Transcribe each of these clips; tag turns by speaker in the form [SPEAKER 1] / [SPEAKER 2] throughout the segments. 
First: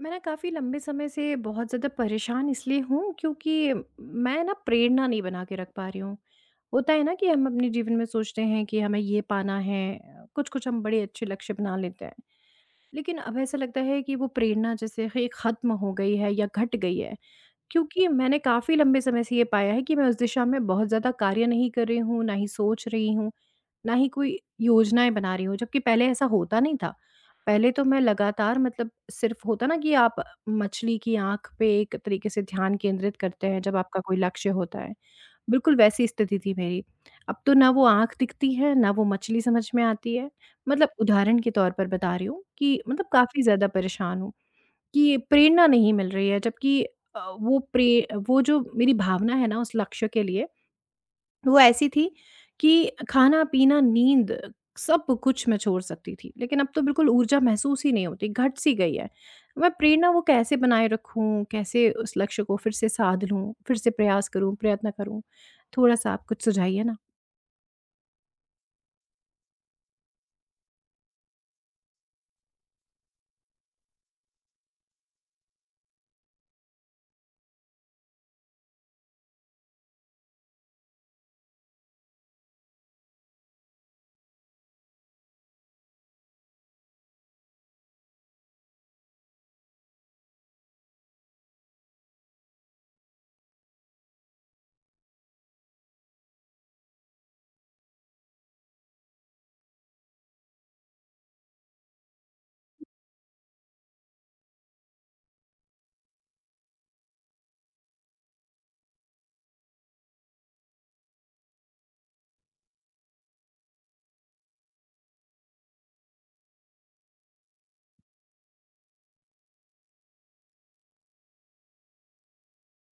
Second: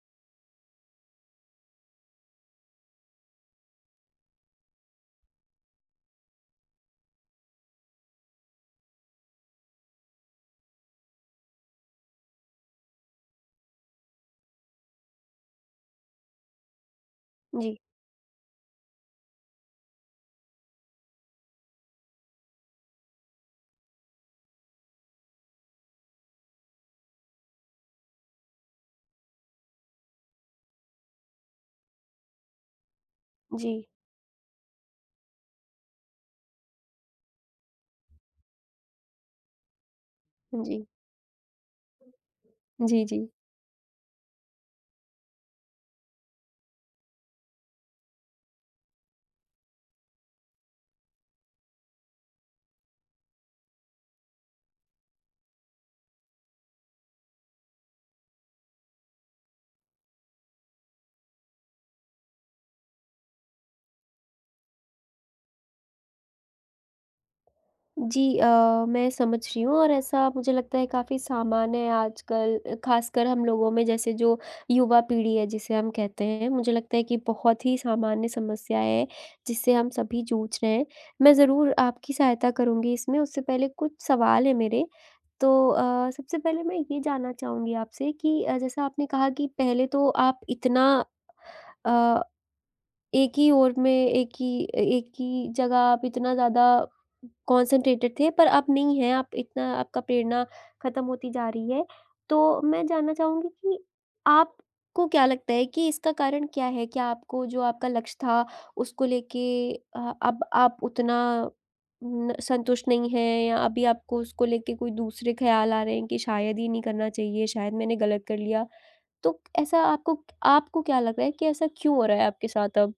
[SPEAKER 1] मैं ना काफ़ी लंबे समय से बहुत ज़्यादा परेशान इसलिए हूँ क्योंकि मैं ना प्रेरणा नहीं बना के रख पा रही हूँ। होता है ना कि हम अपने जीवन में सोचते हैं कि हमें ये पाना है, कुछ-कुछ हम बड़े अच्छे लक्ष्य बना लेते हैं। लेकिन अब ऐसा लगता है कि वो प्रेरणा जैसे कि ख़त्म हो गई है या घट गई है।
[SPEAKER 2] जी,
[SPEAKER 1] क्योंकि मैंने काफ़ी लंबे समय से ये पाया है कि मैं उस दिशा में बहुत ज़्यादा कार्य नहीं कर रही हूँ, ना ही सोच रही हूँ। ना ही कोई योजनाएँ बना रही हूँ, जबकि पहले ऐसा होता नहीं था। पहले तो मैं लगातार मतलब सिर्फ़ होता ना, कि आप मछली की आँख पे एक तरीके से ध्यान केंद्रित करते हैं जब
[SPEAKER 2] जी,
[SPEAKER 1] आपका कोई लक्ष्य होता है। बिल्कुल वैसी स्थिति थी मेरी। अब तो ना वो आँख दिखती है, ना वो मछली समझ में आती है।
[SPEAKER 2] जी,
[SPEAKER 1] मतलब उदाहरण के तौर पर बता रही हूँ कि
[SPEAKER 2] जी,
[SPEAKER 1] मतलब
[SPEAKER 2] जी।
[SPEAKER 1] काफ़ी ज़्यादा परेशान हूँ कि प्रेरणा नहीं मिल रही है, जबकि वो जो मेरी भावना है ना उस लक्ष्य के लिए, वो ऐसी थी कि खाना-पीना, नींद, सब कुछ मैं छोड़ सकती थी, लेकिन अब तो बिल्कुल ऊर्जा महसूस ही नहीं होती, घट-सी गई है। मैं प्रेरणा वो कैसे बनाए रखूँ? कैसे उस लक्ष्य को फिर से साध लूँ? फिर से प्रयास करूँ, प्रयत्न करूँ? थोड़ा-सा आप कुछ सुझाइए ना।
[SPEAKER 2] जी, मैं समझ रही हूँ और ऐसा मुझे लगता है काफ़ी सामान्य है आजकल, ख़ासकर हम लोगों में, जैसे जो युवा पीढ़ी है जिसे हम कहते हैं, मुझे लगता है कि बहुत ही सामान्य समस्या है, जिससे हम सभी जूझ रहे हैं। मैं ज़रूर आपकी सहायता करूँगी इसमें, उससे पहले कुछ सवाल हैं मेरे। तो सबसे पहले मैं ये जानना चाहूँगी आपसे कि, जैसा आपने कहा कि पहले तो आप इतना अ एक ही ओर में एक ही जगह आप इतना ज़्यादा कॉन्सन्ट्रेटेड थे, पर अब नहीं है, आप इतना आपका प्रेरणा खत्म होती जा रही है। तो मैं जानना चाहूँगी कि आपको क्या लगता है कि इसका कारण क्या है? क्या आपको जो आपका लक्ष्य था उसको लेके, अब आप उतना न संतुष्ट नहीं हैं, या अभी आपको उसको लेके कोई दूसरे ख़्याल आ रहे हैं कि शायद ये नहीं करना चाहिए, शायद मैंने गलत कर लिया? तो ऐसा आपको आपको क्या लग रहा है कि ऐसा क्यों हो रहा है आपके साथ अब?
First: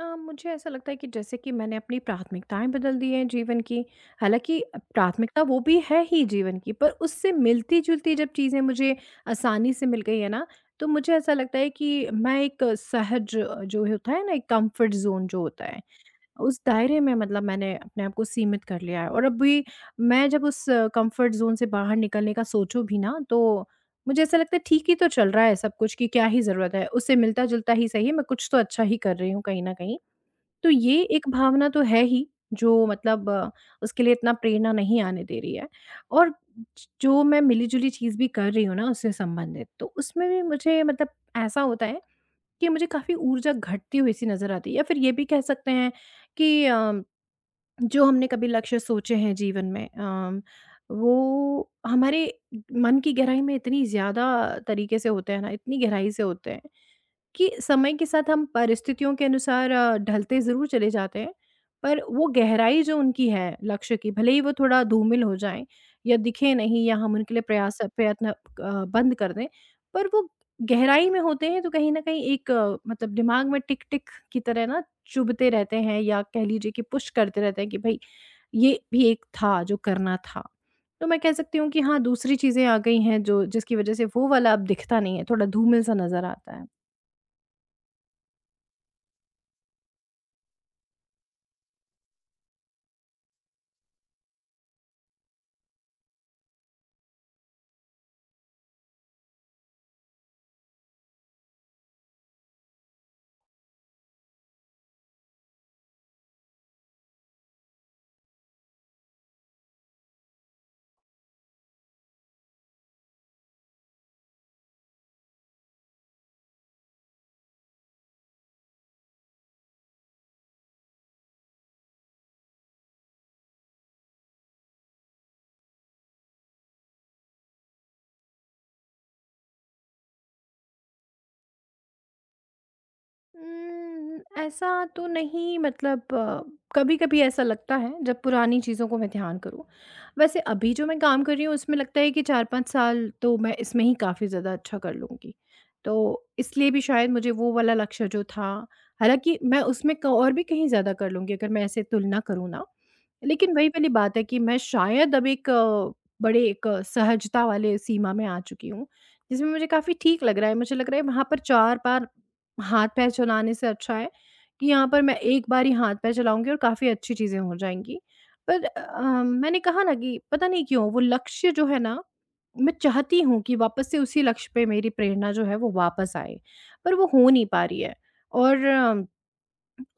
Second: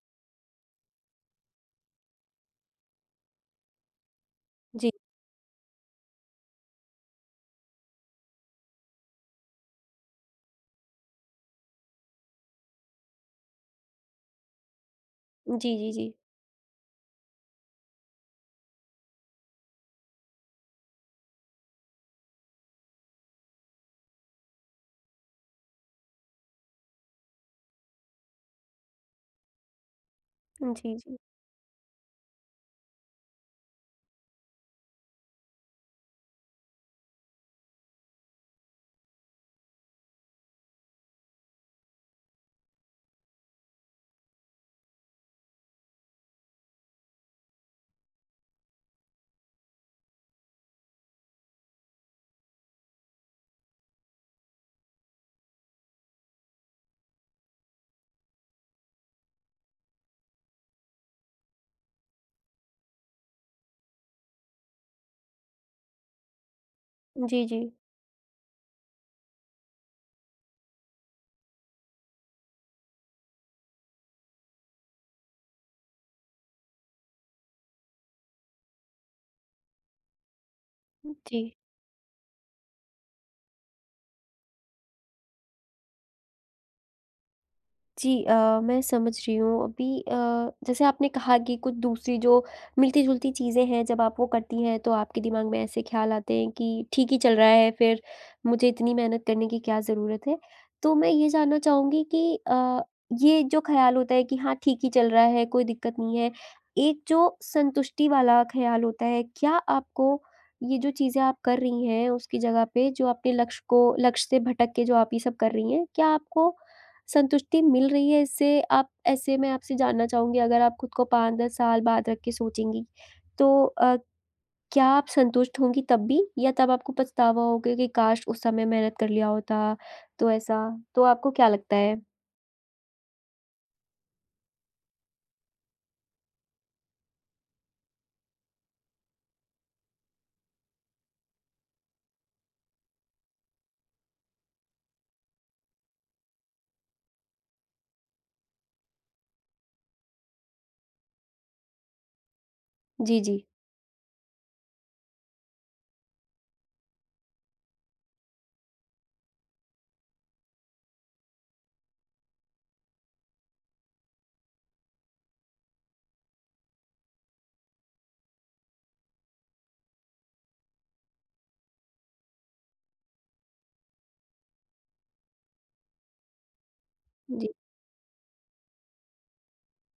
[SPEAKER 1] मुझे ऐसा लगता है कि जैसे कि मैंने अपनी प्राथमिकताएँ बदल दी हैं जीवन की, हालाँकि
[SPEAKER 2] जी,
[SPEAKER 1] प्राथमिकता वो भी है ही जीवन की, पर उससे मिलती-जुलती जब चीज़ें मुझे आसानी से मिल गई है ना, तो मुझे ऐसा लगता है कि मैं एक सहज जो होता है ना, एक कम्फ़र्ट ज़ोन जो होता
[SPEAKER 2] जी,
[SPEAKER 1] है,
[SPEAKER 2] जी, जी।
[SPEAKER 1] उस दायरे में मतलब मैंने अपने आप को सीमित कर लिया है। और अभी मैं जब उस कम्फ़र्ट ज़ोन से बाहर निकलने का सोचूँ भी ना, तो मुझे ऐसा लगता है ठीक ही तो चल रहा है सब कुछ, कि क्या ही ज़रूरत है, उससे मिलता-जुलता ही सही, मैं कुछ तो अच्छा ही कर रही हूँ कहीं न कहीं। तो
[SPEAKER 2] जी,
[SPEAKER 1] ये
[SPEAKER 2] जी।
[SPEAKER 1] एक भावना तो है ही, जो मतलब उसके लिए इतना प्रेरणा नहीं आने दे रही है। और जो मैं मिली-जुली चीज़ भी कर रही हूँ ना उससे संबंधित, तो उसमें भी मुझे मतलब ऐसा होता है कि मुझे काफ़ी ऊर्जा घटती हुई सी नज़र आती है, या फिर ये भी कह सकते हैं कि जो हमने कभी लक्ष्य सोचे हैं जीवन में, वो हमारे मन की गहराई में इतनी ज़्यादा तरीके से होते हैं ना, इतनी गहराई से होते हैं, कि समय के साथ हम परिस्थितियों के अनुसार ढलते ज़रूर चले जाते हैं, पर वो गहराई जो उनकी है लक्ष्य की, भले ही वो थोड़ा धूमिल हो जाएँ या दिखें नहीं, या हम उनके लिए
[SPEAKER 2] जी, जी।
[SPEAKER 1] प्रयास प्रयत्न बंद कर दें, पर वो गहराई में होते हैं, तो कहीं न कहीं एक मतलब दिमाग में टिक-टिक की तरह ना चुभते रहते हैं, या कह लीजिए कि पुश करते रहते हैं कि भई, ये भी एक था जो करना था। तो मैं कह
[SPEAKER 2] जी।
[SPEAKER 1] सकती हूँ कि हाँ, दूसरी चीज़ें आ गई हैं, जो जिसकी वज़ह से वो वाला अब दिखता नहीं है, थोड़ा धूमिल सा नज़र आता है।
[SPEAKER 2] जी, मैं समझ रही हूँ अभी, जैसे आपने कहा कि कुछ दूसरी जो मिलती-जुलती चीज़ें हैं, जब आप वो करती हैं तो आपके दिमाग में ऐसे ख़्याल आते हैं कि ठीक ही चल रहा है, फिर मुझे इतनी मेहनत करने की क्या ज़रूरत है? तो मैं ये जानना चाहूँगी कि, ये जो ख़्याल होता है कि हाँ, ठीक ही चल रहा है, कोई दिक्कत नहीं है। एक जो संतुष्टि वाला ख़्याल होता है, क्या आपको ये जो चीज़ें आप कर रही हैं उसकी जगह पे, जो आपके लक्ष्य से भटक के जो आप ये सब कर रही हैं, क्या आपको संतुष्टि मिल रही है इससे? आप ऐसे मैं आपसे जानना चाहूँगी, अगर आप खुद को 5-10 साल बाद रख के सोचेंगी, तो क्या आप संतुष्ट होंगी तब भी? या तब आपको पछतावा होगा कि काश उस समय मेहनत कर लिया होता? तो ऐसा? तो आपको क्या लगता है?
[SPEAKER 1] ऐसा तो नहीं, मतलब कभी-कभी ऐसा लगता है जब पुरानी चीज़ों को मैं ध्यान करूँ। वैसे अभी जो मैं काम कर रही हूँ उसमें लगता है कि 4-5 साल तो मैं इसमें ही काफ़ी ज़्यादा अच्छा कर लूँगी। तो इसलिए भी शायद मुझे वो वाला लक्ष्य जो था, हालाँकि मैं उसमें क और भी कहीं ज़्यादा कर लूँगी अगर मैं ऐसे तुलना करूँ ना।
[SPEAKER 2] जी, जी।
[SPEAKER 1] लेकिन वही वाली बात है कि मैं शायद अब एक बड़े एक सहजता वाले सीमा में आ चुकी हूँ, जिसमें मुझे काफ़ी ठीक लग रहा है। मुझे लग रहा है वहाँ पर 4 बार हाथ-पैर चलाने से अच्छा है कि यहाँ पर मैं एक बार ही हाथ-पैर चलाऊँगी और काफ़ी अच्छी चीज़ें हो जाएँगी। पर मैंने कहा ना कि पता नहीं क्यों वो लक्ष्य जो है ना, मैं चाहती हूँ कि वापस से उसी लक्ष्य पे मेरी प्रेरणा जो है वो वापस आए, पर वो हो नहीं
[SPEAKER 2] जी।
[SPEAKER 1] पा रही है। और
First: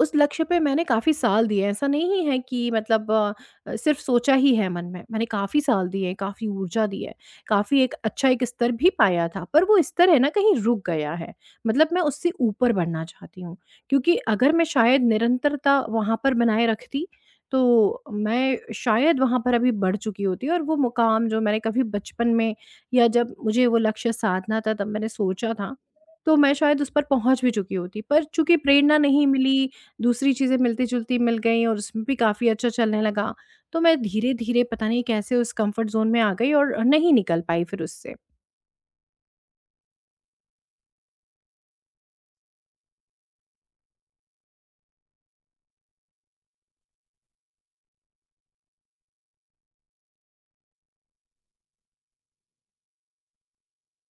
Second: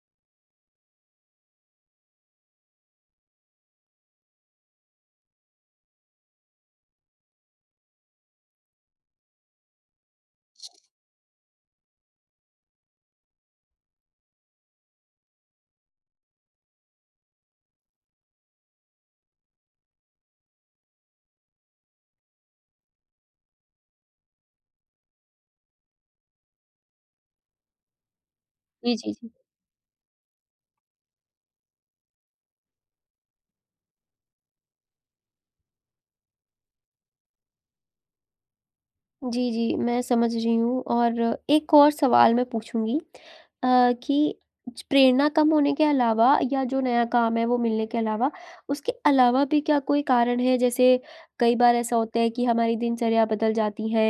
[SPEAKER 1] उस लक्ष्य पे मैंने काफ़ी साल दिए हैं, ऐसा नहीं है कि मतलब सिर्फ़ सोचा ही है मन में। मैंने काफ़ी साल दिए, काफ़ी ऊर्जा दी है, काफ़ी एक अच्छा एक स्तर भी पाया था, पर वो स्तर है ना कहीं रुक गया है। मतलब मैं उससे ऊपर बढ़ना चाहती हूँ, क्योंकि अगर मैं शायद निरंतरता वहाँ पर बनाए रखती, तो मैं शायद वहाँ पर अभी बढ़ चुकी होती, और वो मुकाम जो मैंने कभी बचपन में या जब मुझे वो लक्ष्य साधना था तब मैंने सोचा था, तो मैं शायद उस पर पहुँच भी चुकी होती। पर चूँकि
[SPEAKER 2] जी,
[SPEAKER 1] प्रेरणा
[SPEAKER 2] जी,
[SPEAKER 1] नहीं
[SPEAKER 2] जी।
[SPEAKER 1] मिली, दूसरी चीज़ें मिलती-जुलती मिल गईं और उसमें भी काफ़ी अच्छा चलने लगा। तो मैं धीरे-धीरे पता नहीं कैसे उस कम्फ़र्ट ज़ोन में आ गई और नहीं निकल पाई फिर उससे।
[SPEAKER 2] जी, जी, मैं समझ रही हूँ और एक और सवाल मैं पूछूँगी, कि च प्रेरणा कम होने के अलावा, या जो नया काम है वो मिलने के अलावा, उसके अलावा भी क्या कोई कारण है? जैसे कई बार ऐसा होता है कि हमारी दिनचर्या बदल जाती है,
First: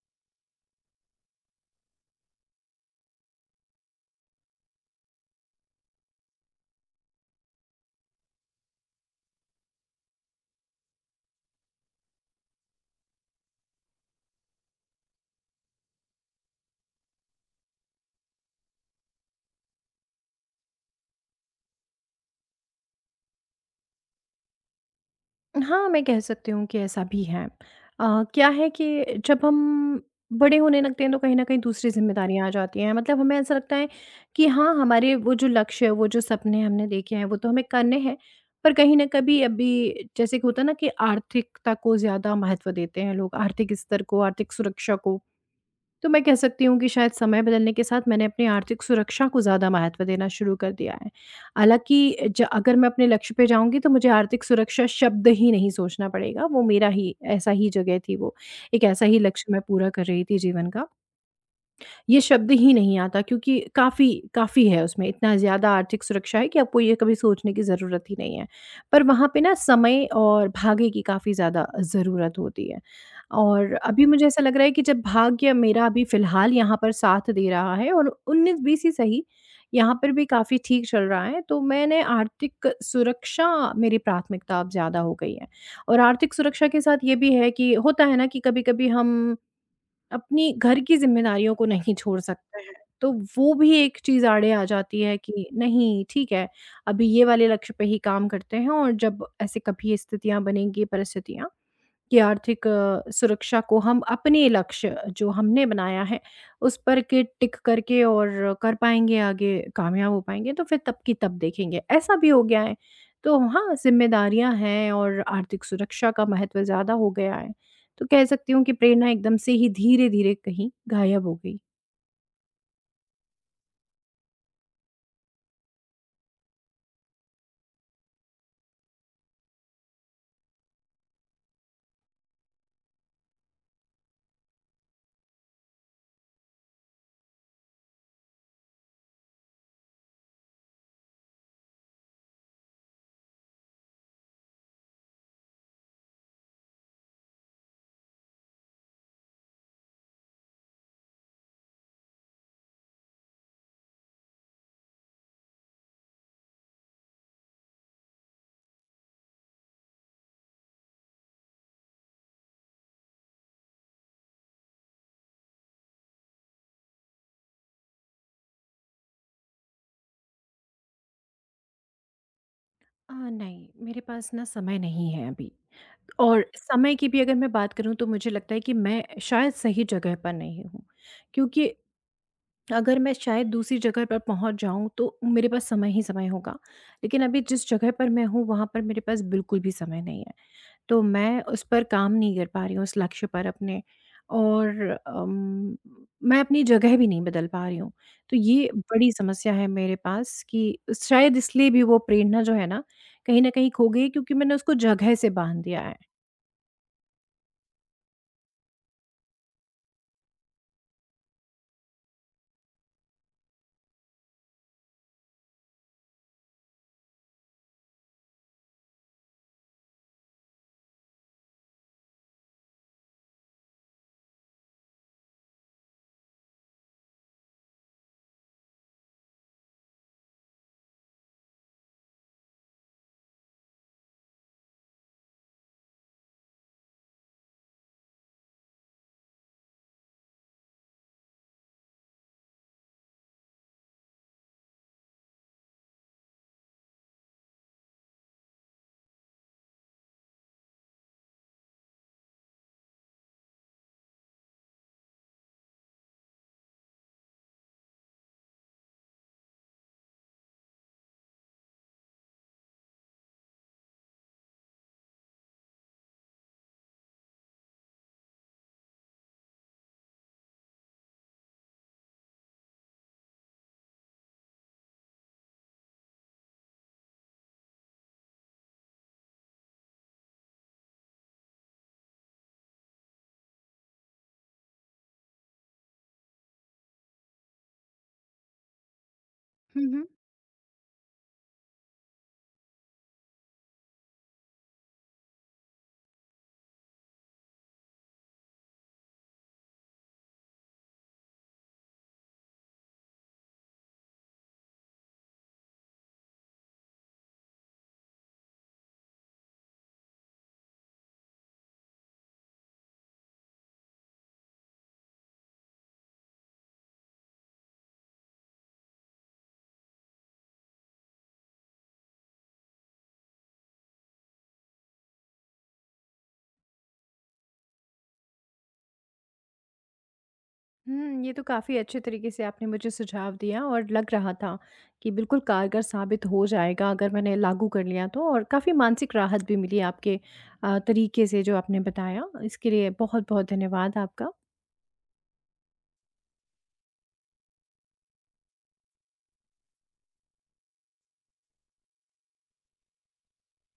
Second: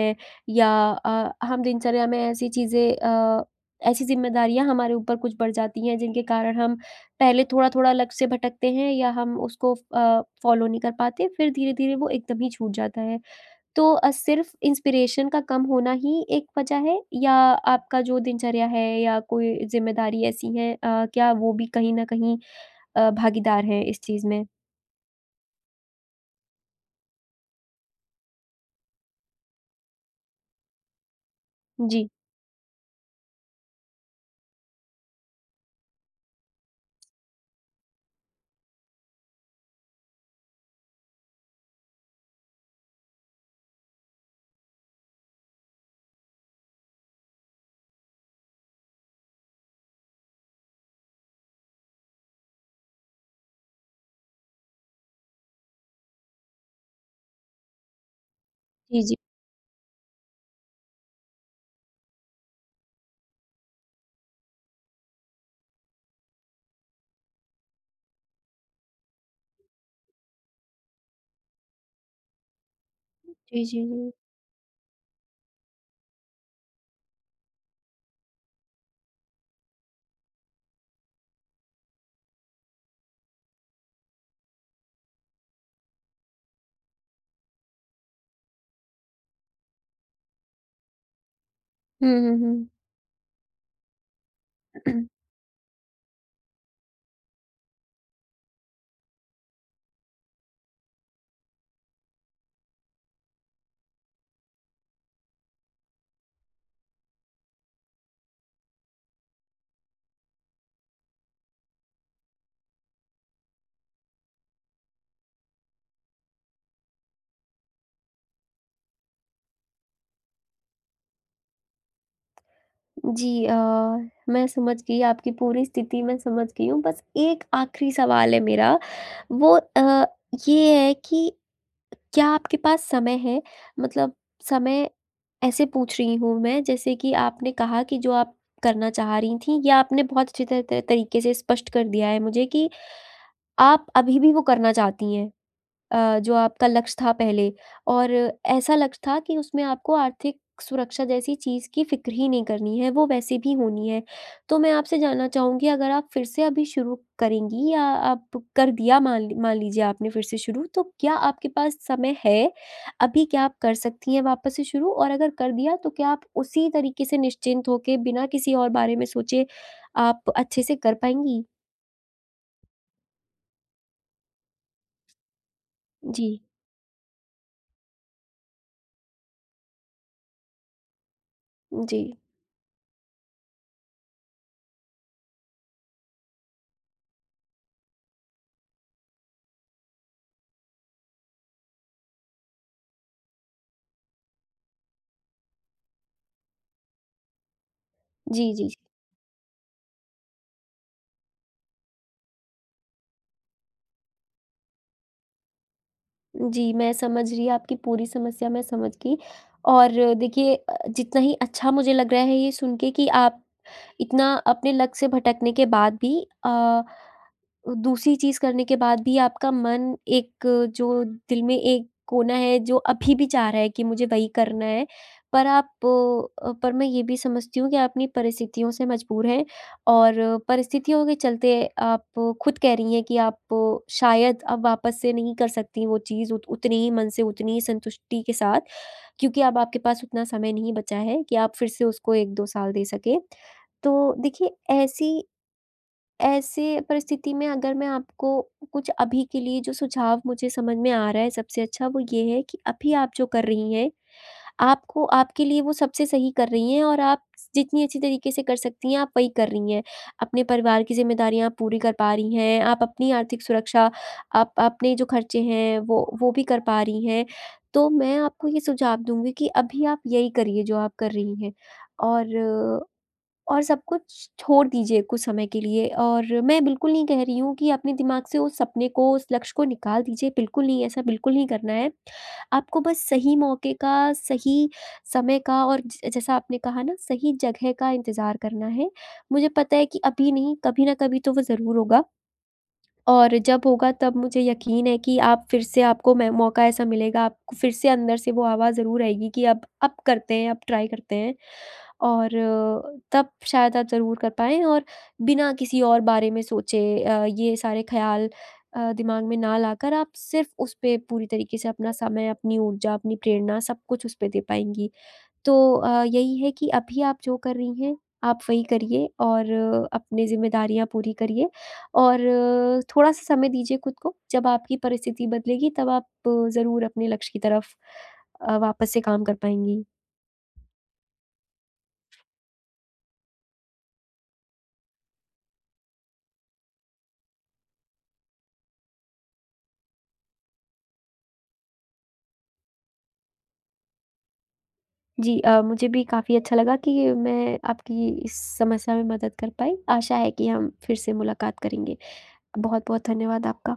[SPEAKER 2] या हम दिनचर्या में ऐसी चीज़ें, ऐसी ज़िम्मेदारियाँ हमारे ऊपर कुछ बढ़ जाती हैं जिनके कारण हम पहले थोड़ा-थोड़ा लक्ष्य से भटकते हैं, या हम उसको फ़ॉलो नहीं कर पाते, फिर धीरे-धीरे वो एकदम ही छूट जाता है। तो सिर्फ़ इंस्पिरेशन का कम होना ही एक वजह है, या आपका जो दिनचर्या है या कोई ज़िम्मेदारी ऐसी है, क्या वो भी कहीं न कहीं भागीदार है इस चीज़ में?
[SPEAKER 1] हाँ, मैं कह सकती हूँ कि ऐसा भी है। क्या है कि जब हम बड़े होने लगते हैं तो कहीं न कहीं दूसरी
[SPEAKER 2] जी।
[SPEAKER 1] ज़िम्मेदारियाँ आ जाती हैं। मतलब हमें ऐसा लगता है कि हाँ, हमारे वो जो लक्ष्य है, वो जो सपने हमने देखे हैं, वो तो हमें करने हैं। पर कहीं न कभी अभी जैसे कि होता है ना कि आर्थिकता को ज़्यादा महत्व देते हैं लोग, आर्थिक स्तर को, आर्थिक सुरक्षा को। तो मैं कह सकती हूँ कि शायद समय बदलने के साथ मैंने अपनी आर्थिक सुरक्षा को ज़्यादा महत्व देना शुरू कर दिया है। हालाँकि ज अगर मैं अपने लक्ष्य पे जाऊँगी तो मुझे आर्थिक सुरक्षा शब्द ही नहीं सोचना पड़ेगा, वो मेरा ही ऐसा ही जगह थी वो। एक
[SPEAKER 2] जी,
[SPEAKER 1] ऐसा
[SPEAKER 2] जी।
[SPEAKER 1] ही लक्ष्य मैं पूरा कर रही थी जीवन का। ये शब्द ही नहीं आता क्योंकि काफ़ी काफ़ी है उसमें, इतना ज़्यादा आर्थिक सुरक्षा है कि आपको ये कभी सोचने की ज़रूरत ही नहीं है। पर वहाँ पे ना समय और भाग्य की काफ़ी ज़्यादा ज़रूरत होती है।
[SPEAKER 2] जी,
[SPEAKER 1] और
[SPEAKER 2] जी,
[SPEAKER 1] अभी
[SPEAKER 2] जी।
[SPEAKER 1] मुझे ऐसा लग रहा है कि जब भाग्य मेरा अभी फ़िलहाल यहाँ पर साथ दे रहा है और 19-20 ही सही, यहाँ पर भी काफ़ी ठीक चल रहा है, तो मैंने आर्थिक सुरक्षा, मेरी प्राथमिकता अब ज़्यादा हो गई है। और आर्थिक सुरक्षा के साथ ये भी है कि होता है ना कि कभी-कभी हम अपनी घर की ज़िम्मेदारियों को नहीं
[SPEAKER 2] हुँ,
[SPEAKER 1] छोड़
[SPEAKER 2] हुँ,
[SPEAKER 1] सकते
[SPEAKER 2] हुँ।
[SPEAKER 1] हैं। तो वो भी एक चीज़ आड़े आ जाती है कि नहीं ठीक है, अभी ये वाले लक्ष्य पे ही काम करते हैं और जब ऐसे कभी स्थितियाँ बनेंगी, परिस्थितियाँ, कि आर्थिक सुरक्षा को हम अपने लक्ष्य जो हमने बनाया है उस पर के टिक करके और कर पाएँगे आगे, कामयाब हो पाएँगे, तो फिर तब की तब देखेंगे, ऐसा भी हो गया है। तो हाँ, ज़िम्मेदारियाँ हैं और आर्थिक सुरक्षा का महत्व ज़्यादा हो गया है। तो कह सकती हूँ कि प्रेरणा एकदम से ही धीरे-धीरे कहीं गायब हो गई।
[SPEAKER 2] जी, मैं समझ गई, आपकी पूरी स्थिति मैं समझ गई हूँ। बस एक आखिरी सवाल है मेरा, वो ये है कि क्या आपके पास समय है? मतलब समय, ऐसे पूछ रही हूँ मैं जैसे कि आपने कहा कि जो आप करना चाह रही थीं, या आपने बहुत अच्छी तरह तरीके से स्पष्ट कर दिया है मुझे, कि आप अभी भी वो करना चाहती हैं। जो आपका लक्ष्य था पहले और ऐसा लक्ष्य था कि उसमें आपको आर्थिक सुरक्षा जैसी चीज़ की फ़िक्र ही नहीं करनी है, वो वैसे भी होनी है। तो मैं आपसे जानना चाहूँगी, अगर आप फिर से अभी शुरू करेंगी, या आप कर दिया मान लीजिए आपने फिर से शुरू, तो क्या आपके पास समय है? अभी क्या आप कर सकती हैं वापस से शुरू? और अगर कर दिया तो क्या आप उसी तरीके से निश्चिंत होके, बिना किसी और बारे में सोचे, आप अच्छे से कर पाएँगी?
[SPEAKER 1] नहीं, मेरे पास ना समय नहीं है अभी।
[SPEAKER 2] जी,
[SPEAKER 1] और समय की भी अगर मैं बात करूँ तो मुझे लगता है कि मैं शायद सही जगह पर नहीं हूँ, क्योंकि
[SPEAKER 2] जी।
[SPEAKER 1] अगर मैं शायद दूसरी जगह पर पहुंच जाऊं तो मेरे पास समय ही समय होगा, लेकिन अभी जिस जगह पर मैं हूं वहां पर मेरे पास बिल्कुल भी समय नहीं है। तो मैं उस पर काम नहीं कर पा रही हूँ, उस लक्ष्य पर अपने। और अम, मैं अपनी जगह भी नहीं बदल पा रही हूँ। तो
[SPEAKER 2] जी,
[SPEAKER 1] ये
[SPEAKER 2] जी।
[SPEAKER 1] बड़ी समस्या है मेरे पास कि शायद इसलिए भी वो प्रेरणा जो है ना, कहीं ना कहीं खो गई, क्योंकि मैंने उसको जगह से बांध दिया
[SPEAKER 2] जी, मैं समझ रही, आपकी पूरी समस्या मैं समझ गई। और देखिए, जितना ही अच्छा मुझे लग रहा है ये सुन के कि आप इतना अपने लक्ष्य से भटकने के बाद भी, अ, दूसरी चीज़ करने के बाद भी, आपका मन एक, जो दिल में एक कोना है, जो अभी भी चाह रहा है कि मुझे वही करना है, पर आप पर मैं ये भी समझती हूँ कि आप अपनी परिस्थितियों से मजबूर हैं, और परिस्थितियों के चलते आप खुद कह रही हैं कि आप शायद अब वापस से नहीं कर सकती वो चीज़ उत उतने ही मन से, उतनी ही संतुष्टि के साथ, क्योंकि अब आपके पास उतना समय नहीं बचा है कि आप फिर से उसको 1-2 साल दे सकें। तो देखिए, ऐसी ऐसे परिस्थिति में अगर मैं आपको कुछ अभी के लिए जो सुझाव मुझे समझ में आ रहा है सबसे अच्छा, वो ये है कि अभी आप जो कर रही हैं, आपको आपके लिए वो सबसे सही कर रही हैं, और आप जितनी अच्छी तरीके से कर सकती हैं, आप वही कर रही हैं। अपने परिवार की ज़िम्मेदारियाँ आप पूरी कर पा रही हैं, आप अपनी आर्थिक सुरक्षा, आप अपने जो खर्चे हैं वो भी कर पा रही हैं। तो मैं आपको ये सुझाव दूँगी कि अभी आप यही करिए जो आप कर रही हैं। और सब कुछ छोड़ दीजिए कुछ समय के लिए, और मैं बिल्कुल नहीं कह रही हूँ कि अपने दिमाग से उस सपने को, उस लक्ष्य को निकाल दीजिए, बिल्कुल नहीं, ऐसा बिल्कुल नहीं करना है। आपको बस सही मौके का, सही समय का, और ज जैसा आपने कहा ना, सही जगह का इंतज़ार करना है। मुझे पता है कि
[SPEAKER 1] है।
[SPEAKER 2] अभी नहीं, कभी न कभी तो वो ज़रूर होगा। और जब होगा तब मुझे यकीन है कि आप फिर से आपको मैं मौका ऐसा मिलेगा, आपको फिर से अंदर से वो आवाज़ ज़रूर आएगी कि अब करते हैं, अब ट्राई करते हैं। और तब शायद आप ज़रूर कर पाएँ, और बिना किसी और बारे में सोचे, ये सारे ख़्याल, दिमाग में ना लाकर, आप सिर्फ़ उस पे पूरी तरीके से अपना समय, अपनी ऊर्जा, अपनी प्रेरणा सब कुछ उस पे दे पाएँगी। तो यही है कि अभी आप जो कर रही हैं, आप वही करिए, और अपनी ज़िम्मेदारियाँ पूरी करिए, और थोड़ा-सा समय दीजिए खुद को। जब आपकी परिस्थिति बदलेगी तब आप ज़रूर अपने लक्ष्य की तरफ वापस से काम कर पाएँगी।
[SPEAKER 1] हुँ, ये तो काफ़ी अच्छे तरीके से आपने मुझे सुझाव दिया और लग रहा था कि बिल्कुल कारगर साबित हो जाएगा अगर मैंने लागू कर लिया तो, और काफ़ी मानसिक राहत भी मिली आपके तरीके से जो आपने बताया। इसके लिए बहुत-बहुत धन्यवाद आपका।
[SPEAKER 2] जी, मुझे भी काफ़ी अच्छा लगा कि मैं आपकी इस समस्या में मदद कर पाई। आशा है कि हम फिर से मुलाकात करेंगे। बहुत-बहुत धन्यवाद आपका।